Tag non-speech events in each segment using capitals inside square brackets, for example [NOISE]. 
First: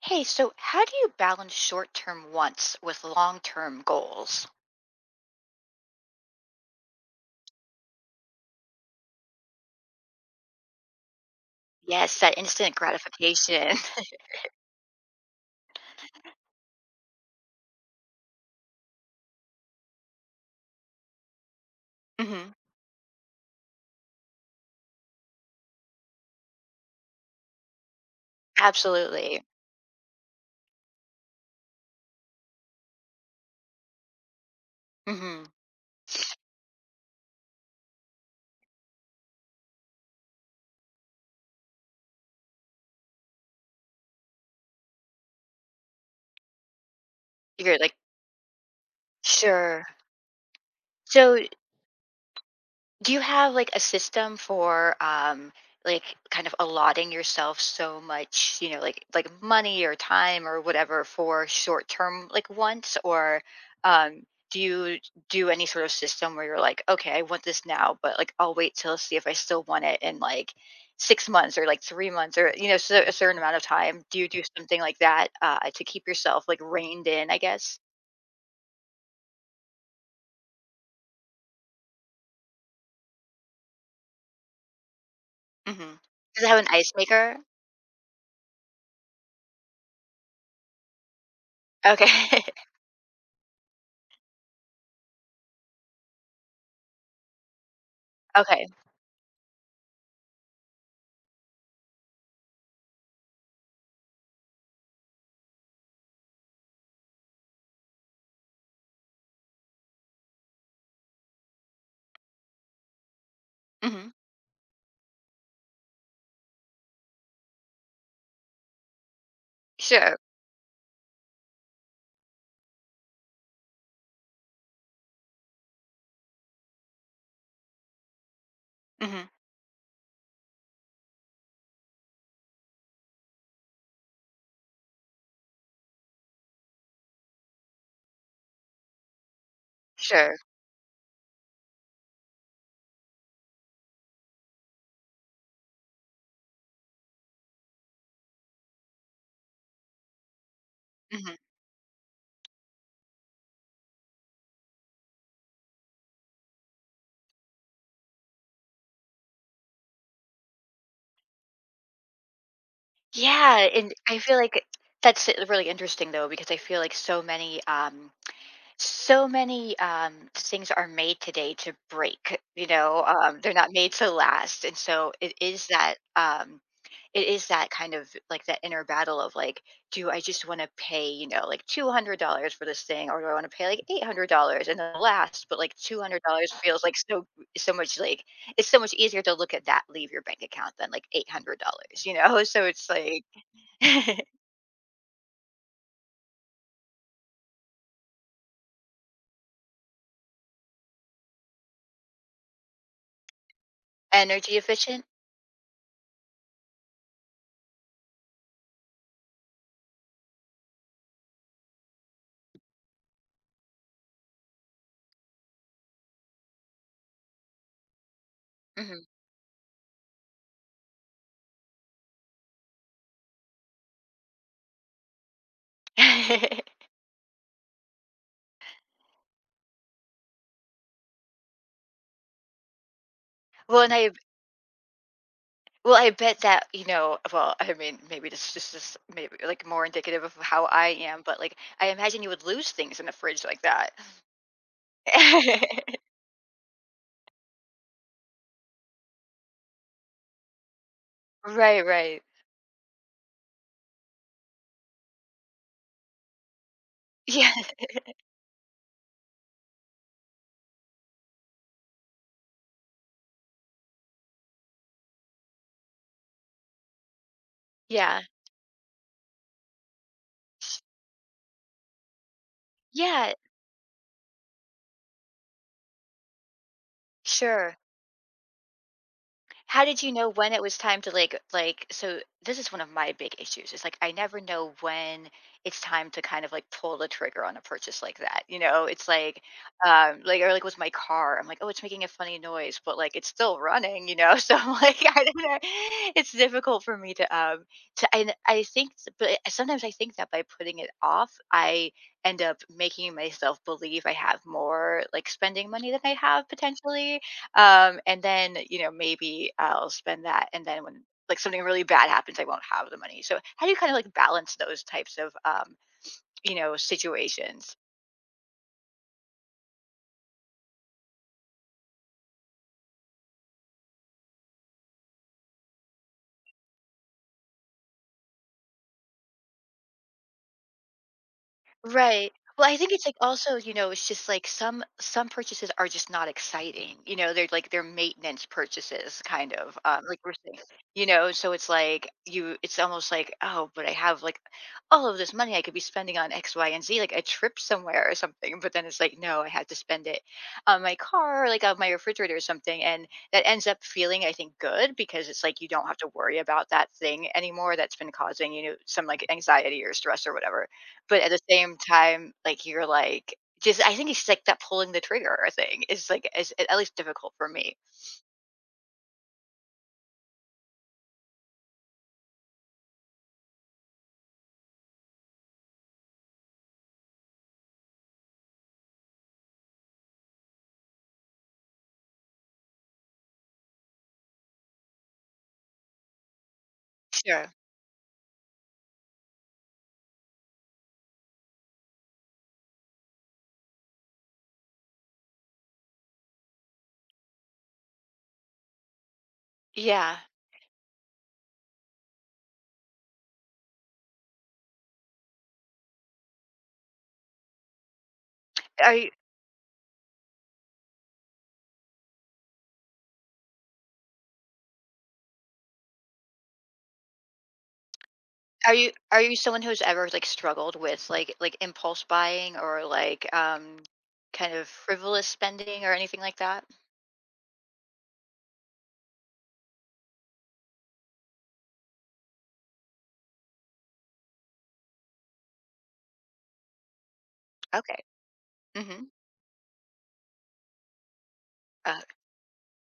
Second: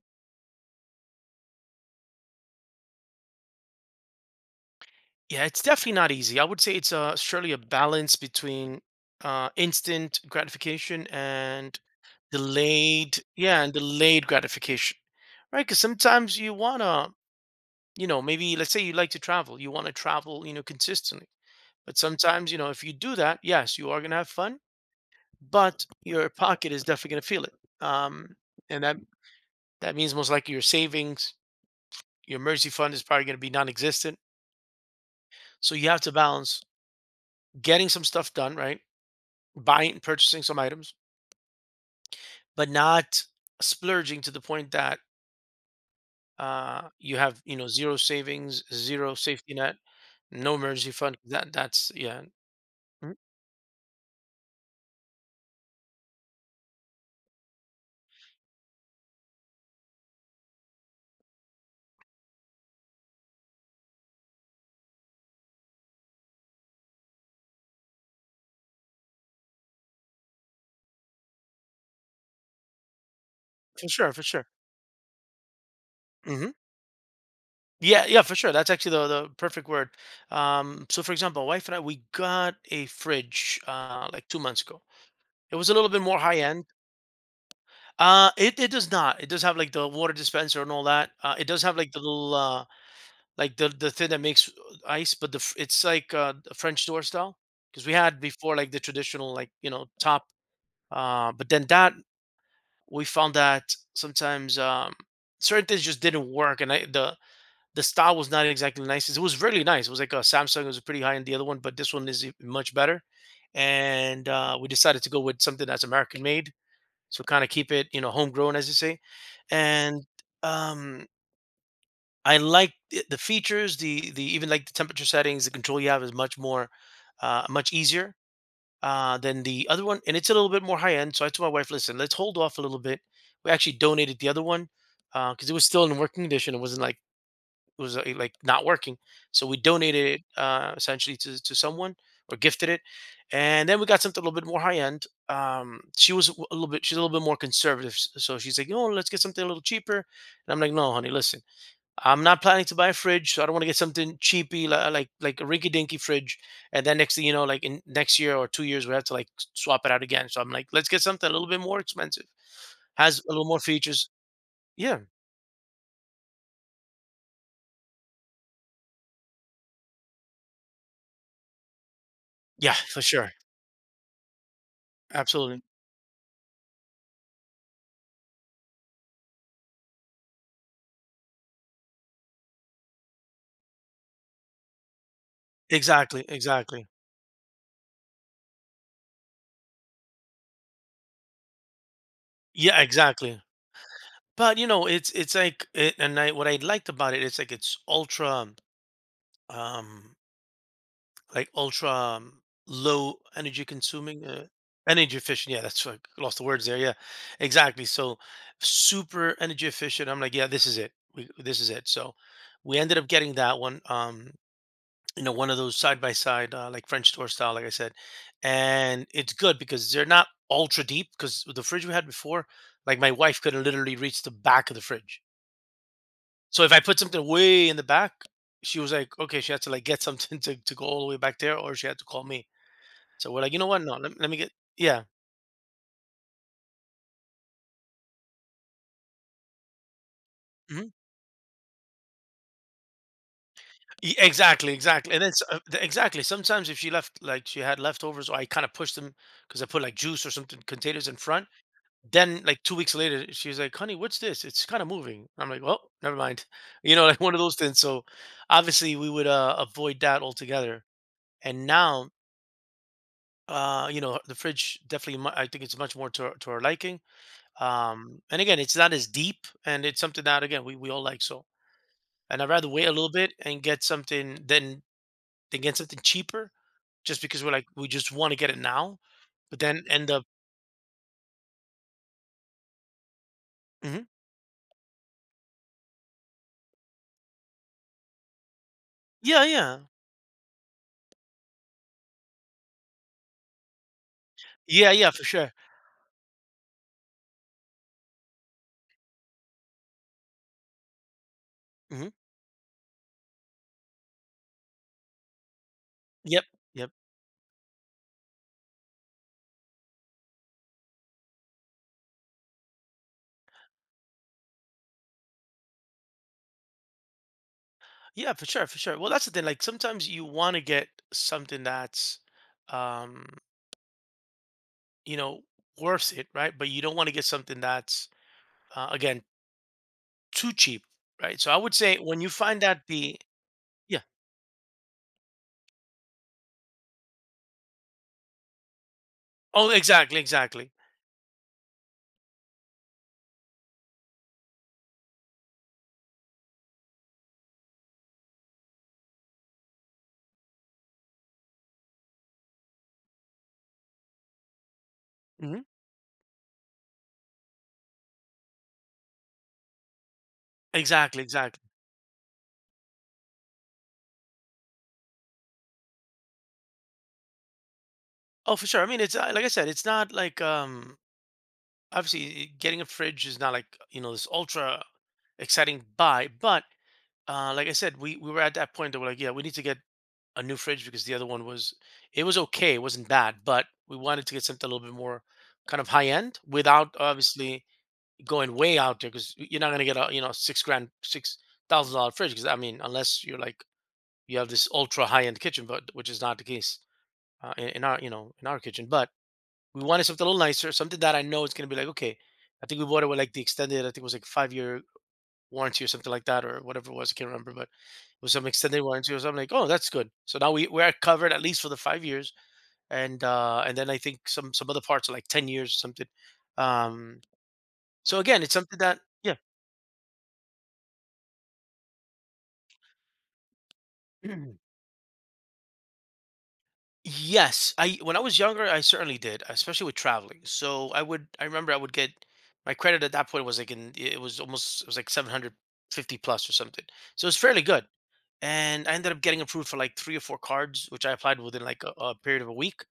Hey, so how do you balance short term wants with long term goals? Yeah, it's definitely not easy. I would say it's surely a balance between instant gratification and Yes, that instant delayed, yeah, and gratification. delayed gratification, right? Because sometimes you wanna, maybe let's say you like to travel, you wanna travel, you know, consistently. But [LAUGHS] Hmm. sometimes, you know, if you do that, yes, you are gonna have fun, but your pocket is definitely gonna feel it. Um, and that Absolutely. that means most likely your savings, your emergency fund is probably gonna be non-existent. Hmm. So you have to balance getting some stuff done, right? Buying and purchasing some items but not splurging to the point that you have, you know, You're like, zero savings, zero safety net, sure. no emergency fund So, that that's yeah. do Mhm. you have like a system for like kind of allotting yourself so much, you know, like money or time or whatever for short term like wants or um do you do any sort of system where you're like, okay, I want this now, but like I'll wait till see if I still want it in like six months or like three months or you know, so a certain amount of For time. sure, Do for you do sure. something like that to keep yourself Hmm. like reined in, I guess? Yeah, yeah, for sure. That's actually the perfect word. So for example, my wife and I, we got a fridge like 2 months ago. It was a little Hmm. bit more high Does it have an end. ice maker? It does not. It does have like the water dispenser and all that. It does have like the Okay. little like the thing that makes ice, but it's like the French door style. Because we had [LAUGHS] before Okay. like the traditional, like, you know, top. But then that we found that sometimes certain things just didn't work, and I the style was not exactly nice. It was really nice. It was like a Samsung. It was pretty high end, the other one, but this one is much better. Hmm. And we decided to go with something that's American made, so kind of keep it, you know, homegrown, as you say. And Sure. um, I like the features. The even like the temperature settings, the control you have is much more, much easier Mhm. than the other one, and it's a little bit more high end. So I told my wife, listen, let's hold off a little bit. We actually donated the other one because it was still in working condition. It wasn't like it was, like, not working. So we donated it Sure. Essentially to someone or gifted it. And then we got something a little bit more high end. She was a little bit, she's a little bit more conservative. So she's like, you let's get something a little cheaper. And I'm like, no, honey, Mhm. listen, I'm not planning to buy a fridge. So I don't want to get something cheapy, like a rinky dinky fridge. And then next thing you know, like, in next year or 2 years, we have to like swap it out again. So I'm like, let's get something a little bit more expensive, has a little Yeah, more and features. I feel like Yeah. that's really interesting though, because I feel like so many, so many things are made today to break. You Yeah, for know, sure. They're not made to last, and so it Absolutely. is that. It is that kind of like that inner battle of like, do I just want to pay, you know, like $200 for this thing or do I want to pay like $800 and then last, but like Exactly. $200 feels Exactly. like so, so much like it's so much easier to look at that leave your bank account than like $800, you know? [LAUGHS] So Yeah, it's like exactly. [LAUGHS] But you know, and I what I liked about it, it's like it's ultra um like ultra, low energy consuming, energy efficient. energy efficient. Yeah, that's like lost the words there. Yeah. Exactly. So super energy efficient. I'm like, yeah, this is it. This is it. So we ended up getting that one. You know, one of those side by side, like French door style, like I said, and Mhm. it's good because they're not ultra deep. Because the fridge we had before, like, my wife could have literally reached the back of the fridge, so if [LAUGHS] I put something way in the back, she was like okay, she had to like get [LAUGHS] something to go all the way back there, or she had to call me. So we're like, you know what, well, and no, I let me get yeah. well, I bet that you know. Well, I mean, maybe this is just maybe like more indicative of how I Mhm. am, but like I imagine you would lose things in the fridge like that. Exactly, exactly, and then [LAUGHS] exactly. Sometimes if she left, like she had leftovers, or I kind of pushed them because I put like juice or something containers in front, Right, right. [LAUGHS] then like 2 weeks later, she was like, "Honey, what's this? It's kinda moving." I'm like, "Well, never mind." [LAUGHS] You know, like one of Yeah, those things. So, obviously, we would, avoid that altogether. And now, you know, the fridge definitely mu I think it's much more to our liking. Yeah. And again, it's not as deep, and it's something that, again, we all like, so. And I'd rather wait a little Yeah, bit and get something than get something cheaper just because we're like, sure. we just wanna get it now, but then How did end you up. know when it was time to like so this is one of my big issues. It's like Mhm. I never know when it's time to kind of like pull the trigger on a purchase like that. You know, it's Yeah, yeah. Like or like with my car, I'm like, oh, it's making a funny noise, but like it's still running, you know. [LAUGHS] So I'm Yeah, like yeah, I for don't sure. know. It's difficult for me to and I think but sometimes I think that by putting it off, I Mhm. end up making myself believe I have more like spending money than I Yep. have Yep. potentially and then, you know, maybe I'll spend that. And then when like something really bad happens, I won't have the money. So how do you kind of like balance those types of, you know, situations? Yeah, for sure, for sure. Well, that's the thing. Like sometimes you want to get something that's, um, you know, worth it, right? But you don't want to get something that's, again, too cheap, right? So I would say when you Right. find Well, I that think it's like the, also, you know, yeah. it's just like some purchases are just not exciting. You know, they're like they're maintenance purchases, kind Oh, of. Like exactly, we're saying, exactly. you know, so it's like you, it's almost like, oh, but I have like all of this money I could be spending on X, Y, and Z, like a trip somewhere or something. But then it's like, no, I had to spend it on my car, or like on my refrigerator or something, and that ends up feeling, I think, good because it's like Hmm. you don't have to worry about that thing anymore that's been causing you know some like anxiety or stress or whatever but Exactly, at the exactly. same time, like, you're like just I think it's like that pulling the trigger thing is like is at least difficult for me. Oh, for sure. I mean, it's like I said, it's not like, obviously getting a fridge is not like, you know, this ultra exciting buy, but, like I said, we were at that point that we're like, yeah, we need to get a new fridge because the other one was, it was okay, it wasn't bad, but we wanted to get something a little bit more kind of high end without Sure. obviously going way out there. Because you're not gonna get a, you know, six grand, six thousand dollar fridge. Because I mean, unless you're like you have this ultra high end kitchen, but which is not the case in our, you know, in our kitchen. But we wanted Yeah. something a little nicer, something that I know it's gonna be like okay. I think we bought it with like the extended. I think it was like 5 year warranty or something like that or whatever it was. I can't remember, but it was some extended Are you warranty or something. Like, oh, that's good. So now we we're covered at least for the 5 years, and then I think some other parts are like 10 years or something. Um, so again, it's are something you that are yeah. you someone who's ever, like, struggled with, like, impulse buying or, like, kind of [CLEARS THROAT] frivolous spending or anything like that? Yes, I when I was younger, I certainly did, especially with traveling. So I would, I remember I would get my credit at that point was like in, it was almost, it was like 750 plus or something. So it's fairly good. Okay. And I Mhm. ended up getting approved for like three or four cards, which I applied within like Uh, a period of a week.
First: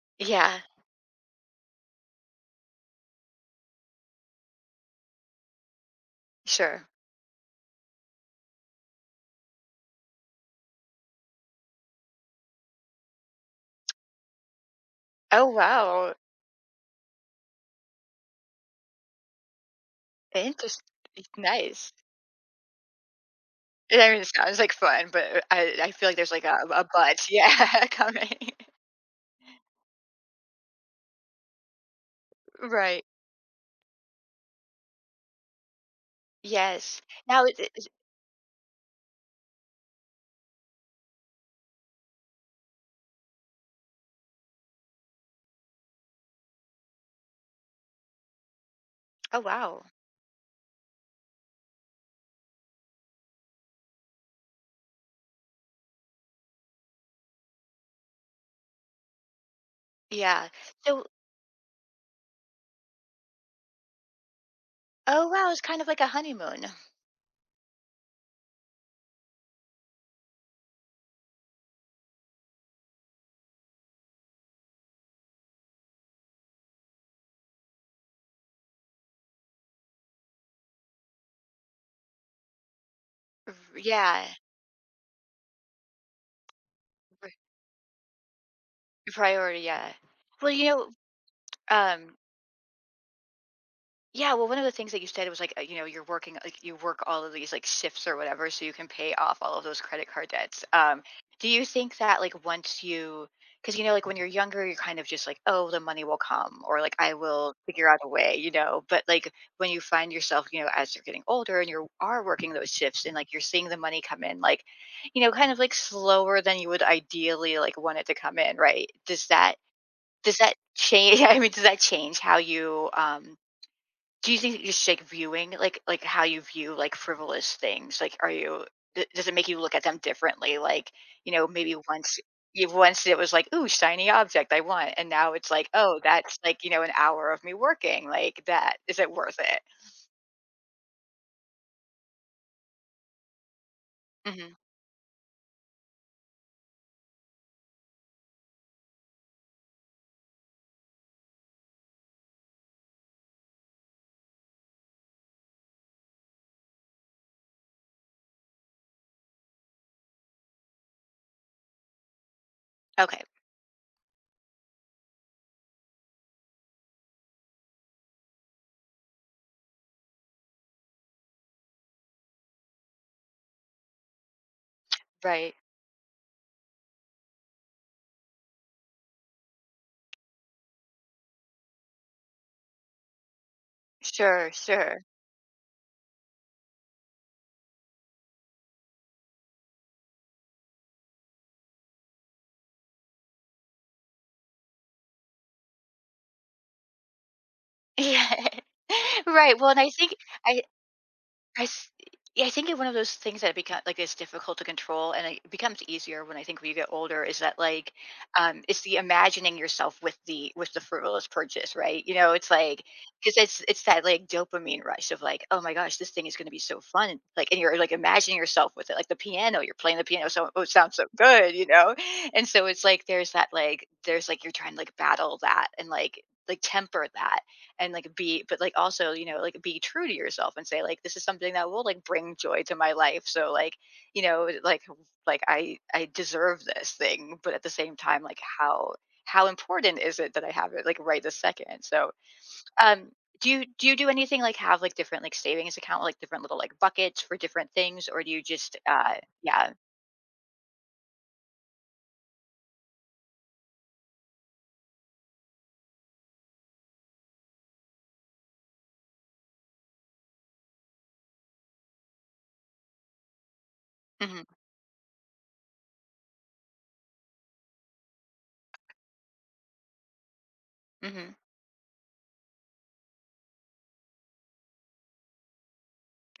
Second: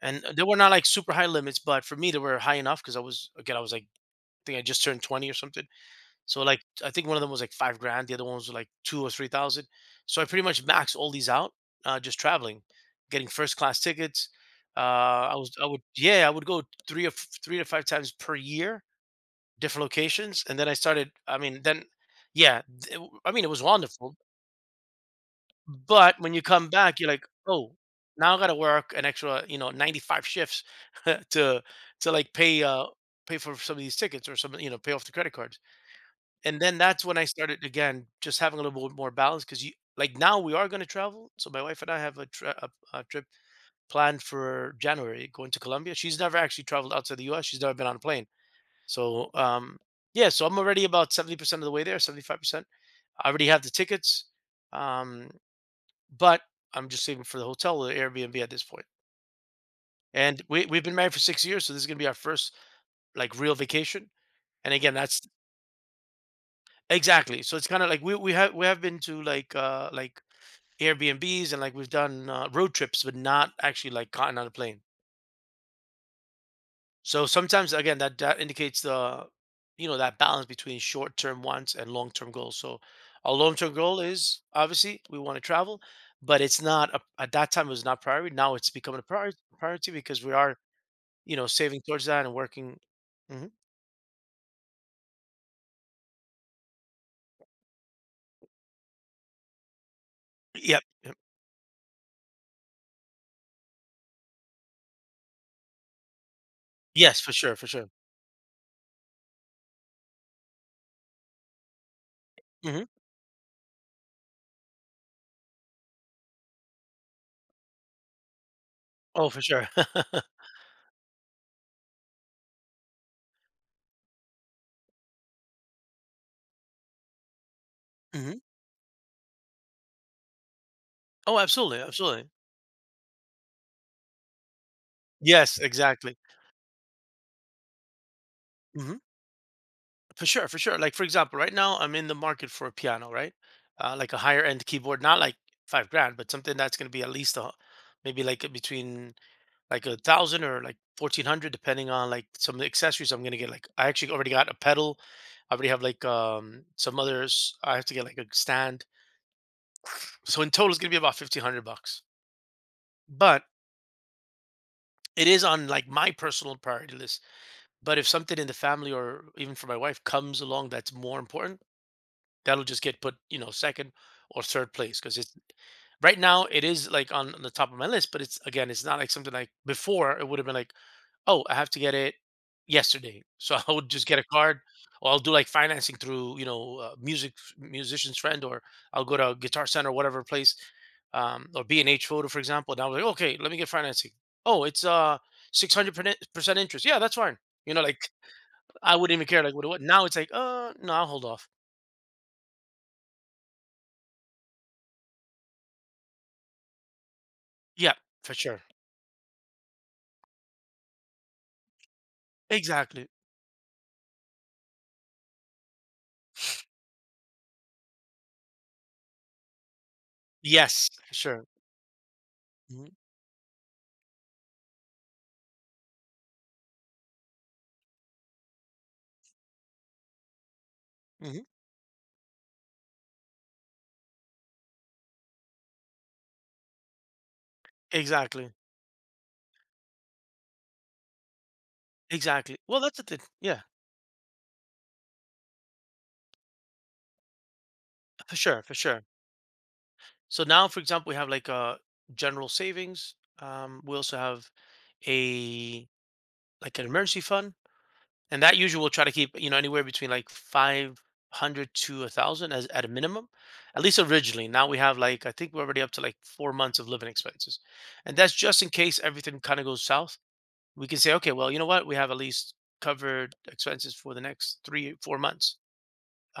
And they were yeah. not like super high limits, but for me, they were high enough. Because I was, again, I was like, I think I just turned 20 or something. So like, Sure. I think one of them was like five grand, the other ones were like two or three thousand. So I pretty much maxed all these out, just traveling, getting first class tickets. Oh, I would, wow. yeah, I would go three or three to five times per year, different locations, and then I Interesting. started. I mean, then, Nice. yeah, I mean, it was I wonderful. mean, it sounds like fun, but I feel like But there's when you like a come a back, you're like, but. "Oh, Yeah, [LAUGHS] coming. now I gotta work an extra, you know, 95 shifts [LAUGHS] to to, like, pay, Right. pay for some of these tickets or some, you know, pay off the credit cards." And then Yes. that's when I Now it started, is again, just having a little bit more balance. Because you like, now we are gonna travel, so my wife and I have a trip planned for January, going to Colombia. She's never actually traveled outside the US, she's never been on a plane. So, oh, wow. yeah, so I'm already about 70% of the way there, 75%. I already have the tickets. Um but I'm just saving for the hotel or the Airbnb at this point. And Yeah. We've been So married for 6 years, so this is gonna be our first like real vacation. And again, that's oh, wow, it's kind of like a honeymoon. exactly. So it's kind of like we have been to like Airbnbs, and like we've done, road trips, but not actually like gotten on a plane. So sometimes again, that indicates the, you know, that balance between short term wants and long term goals. So our R long term goal yeah. is obviously we want to travel, but it's not a, R at that time it was not priority. Now it's becoming a priority, priority, yeah. because we Well, are you know, you know, saving towards um that and working. Mhm. yeah, well, one of the things that you said was like, you know, you're working, like you work all of these like shifts or whatever, so you can pay off all of those credit card debts. Yep, yep. Do you think that like once you, because you know, like when you're younger, you're kind of just like, oh, the money will come, or like I Yes, for will sure, for figure sure. out a way, you know. But like when you find yourself, you know, as you're getting older and you are working those Mhm. shifts and like you're seeing the money come in, like, you know, kind of like slower than you would ideally like want it to come in, right? Does Oh, for that sure. [LAUGHS] does that change? [LAUGHS] I mean, does that change how you um? Do you think that just like viewing, like how you view like frivolous things, like are Mhm. you d- does it make you look at them differently? Like you Oh, know maybe absolutely, once absolutely. you once it was like ooh shiny object I want, and now it's Yes, like oh exactly. that's like you know an hour of me working like that is Mhm. it worth it? For sure, for sure. Like, for example, right now, I'm in the market for a piano, right? Like a higher Hmm. end keyboard, not like 5 grand, but something that's gonna be at least a maybe like between like 1,000 or like 1,400 depending on like some of the accessories I'm gonna get. Like, I actually already got a pedal. I already have like, some others. I have to get like a stand. So in total, it's gonna be about $1,500. Okay, But it is on like my personal priority list. But if something in the family or even for my wife comes along that's more important, that'll just get put, second or third place because it's right, Right now it is like on the top of my list. But it's again, it's not like something like before it would have been like, oh, I have to get it yesterday. So [LAUGHS] I would just get a sure, card, sure, or I'll do like financing through, you know, musician's friend, or I'll go to Guitar Center, whatever place, or B and H Photo, for example. And I was like, okay, let me get financing. Oh, it's 600% interest. Yeah, that's fine. You know, [LAUGHS] like, yeah, I wouldn't [LAUGHS] even care. Like, right. what? Well, and What I now? think It's like, I no, I'll hold off. I, s- Yeah, I think it one of those things that become like it's difficult to control, and it becomes easier when I think when you get older. Is that like, Yeah, for sure. it's the imagining yourself with the frivolous purchase, right? You know, it's like Exactly. because it's that like dopamine rush of like, oh my gosh, this thing is going to be so fun, like, and you're like imagining yourself with it, like the piano, you're playing the piano, so oh, it Yes, sounds so for sure. good, you know, and so it's hmm like there's that like there's like you're trying to like battle that and like temper that and like be but like also you know like be true to yourself and say like this is hmm something that will like bring joy to my life so like you know like I deserve this thing but at the same time like Exactly. How important is it that I have it like right this second so Exactly. Well, that's the um thing. do Yeah, you do you do anything like have like different like savings account like different little like buckets for different things or do for you sure, for just sure. Yeah So now, for example, we have like a general savings. We also have a like an emergency fund, and that usually we'll try to keep, you know, anywhere between like 500 to a thousand as at a minimum, at least originally. hmm Now we have like, I think we're already up to like 4 months of living expenses, and that's just in case everything kind of goes south. We can say, okay, hmm well, you know what, we have at least covered expenses for the next 3 4 months.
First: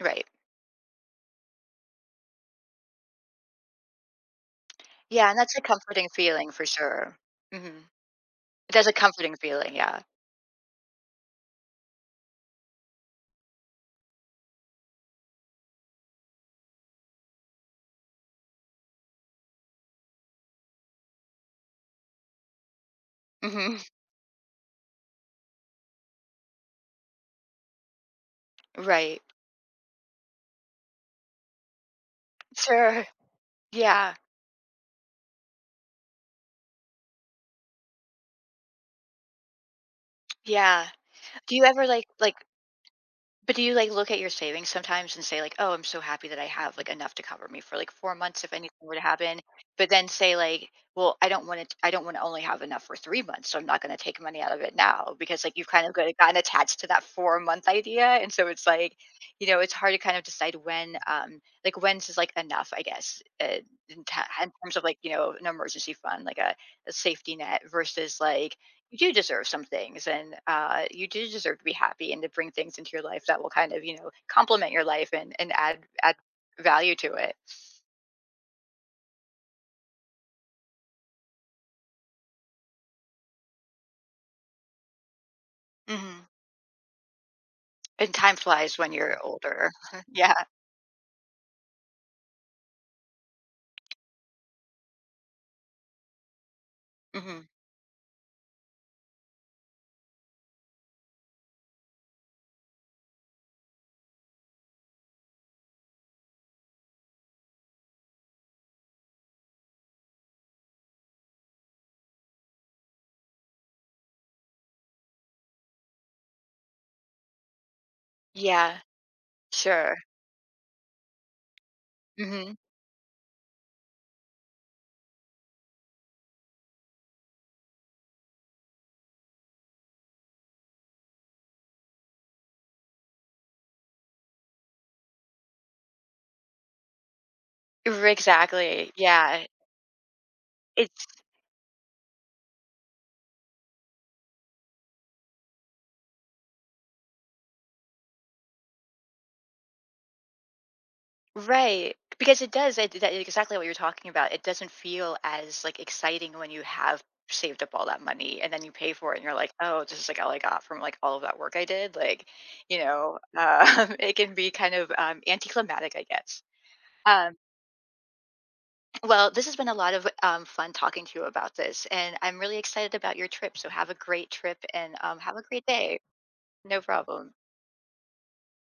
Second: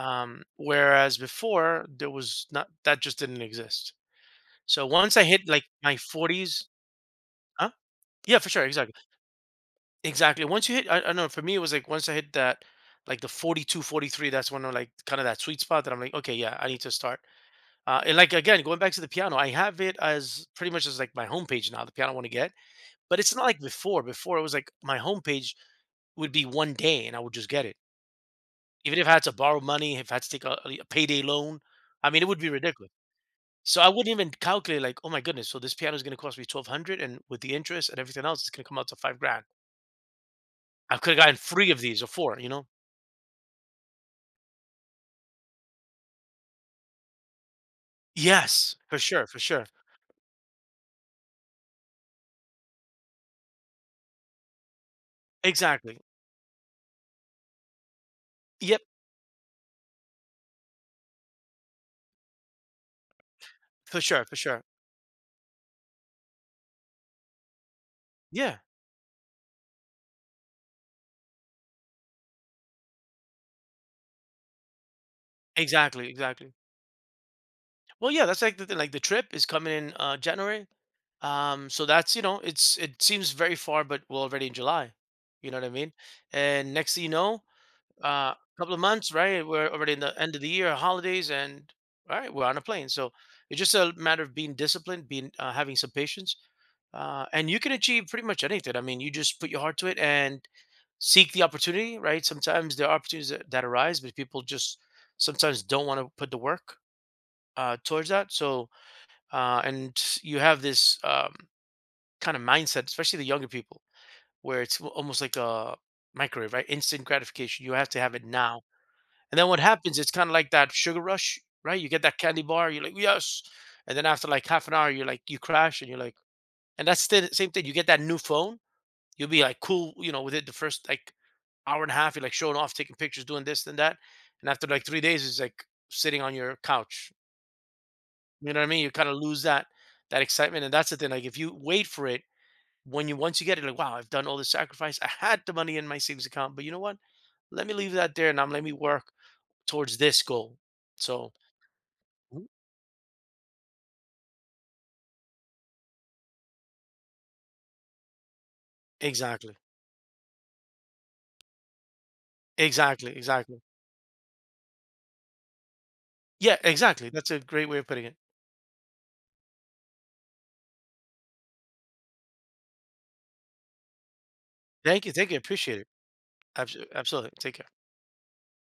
right Whereas before there was not, that just didn't exist. So once I yeah and hit that's a like my comforting feeling for 40s, sure huh? hmm Yeah, for sure, that's a exactly, comforting feeling yeah exactly. Once you hit, I don't know, for me, it was like once I hit that, like the 42, 43, that's when I'm like kind of that sweet spot that I'm like, okay, yeah, I need to start. And like again, going back to the piano, I have it as pretty much as like my homepage now, the piano I want to get. But it's not like hmm before. Before it was like my homepage would be one day and I would just get it. [LAUGHS] Even if I right had to borrow money, if I had to take a payday loan, I mean, it would be ridiculous. sure So I wouldn't Yeah, even calculate like, oh my goodness, so this piano is going to cost me 1200 and with the interest and everything else, it's going to come out to five grand. yeah. I could have gotten Do you three of ever these or like four, you know? but do you like look at your savings sometimes and say like, "Oh, I'm so happy that I have like enough to cover me for like 4 months if anything Yes, were for to sure, for happen," sure. but then say like, "Well, I don't want to only have enough for 3 months, so I'm not going to take money out of it now," because like you've kind of Exactly. got- gotten attached to that 4-month idea, and so it's Yep, like, you know, it's hard to kind of decide when like when's is like enough, I guess, for sure, for in sure. terms of like, you know, an emergency fund, like a safety net versus like Yeah, you do deserve some things and you do deserve to be happy and to bring things into your life that will kind of you know complement your life and add exactly, add exactly. value to it Well, yeah, that's like the thing. Like the trip is coming in January. So that's, you know, it's, it seems very far, but we're already in July. You know what I mean? hmm And next thing you know, and time couple flies of when months, you're right, we're older already in [LAUGHS] the yeah end of the year holidays, and all right, we're on a plane. So it's just a matter of being disciplined, being having some patience, and hmm you can achieve pretty much anything. I mean, you just put your heart to it and seek the opportunity. Right, sometimes there are opportunities that arise, but people just sometimes don't want to put the work, towards that. So, and you have this, kind of mindset, especially the younger people, where it's almost like a microwave, right? Instant gratification. You have to have it now. yeah And then what sure happens, it's kinda like that sugar rush, right? You get that candy hmm bar, you're like, "Yes." And then after like half an hour, you're like, you crash and you're like, and that's the same thing. You get that new phone, you'll be like cool, you know, with it the first like hour and a half, you're like showing off, taking pictures, doing this and that. And after like 3 days, it's like sitting on your couch. You know what I mean? You exactly kinda lose yeah that excitement. And that's the it's thing. Like if you wait for it, when you once you get it, like, wow, I've done all this sacrifice. I had the money in my savings account, but you know what? Let me leave that there, and I'm let me work towards this goal. So. right. Because Mhm. it does it, that exactly what you're talking about. It doesn't feel as like exciting when you have saved up all that money and then you pay for it and you're like, Exactly. "Oh, this is like all I got from like all of that work I did." Like, you Exactly, know, exactly. [LAUGHS] It can be kind of anticlimactic, I guess. Yeah, exactly. That's Um, a great way of putting it. well, this has been a lot of fun talking to you about this, and I'm really excited about your trip. So have a great trip and Thank have you, a great appreciate it. day. No Absolutely, problem. take care.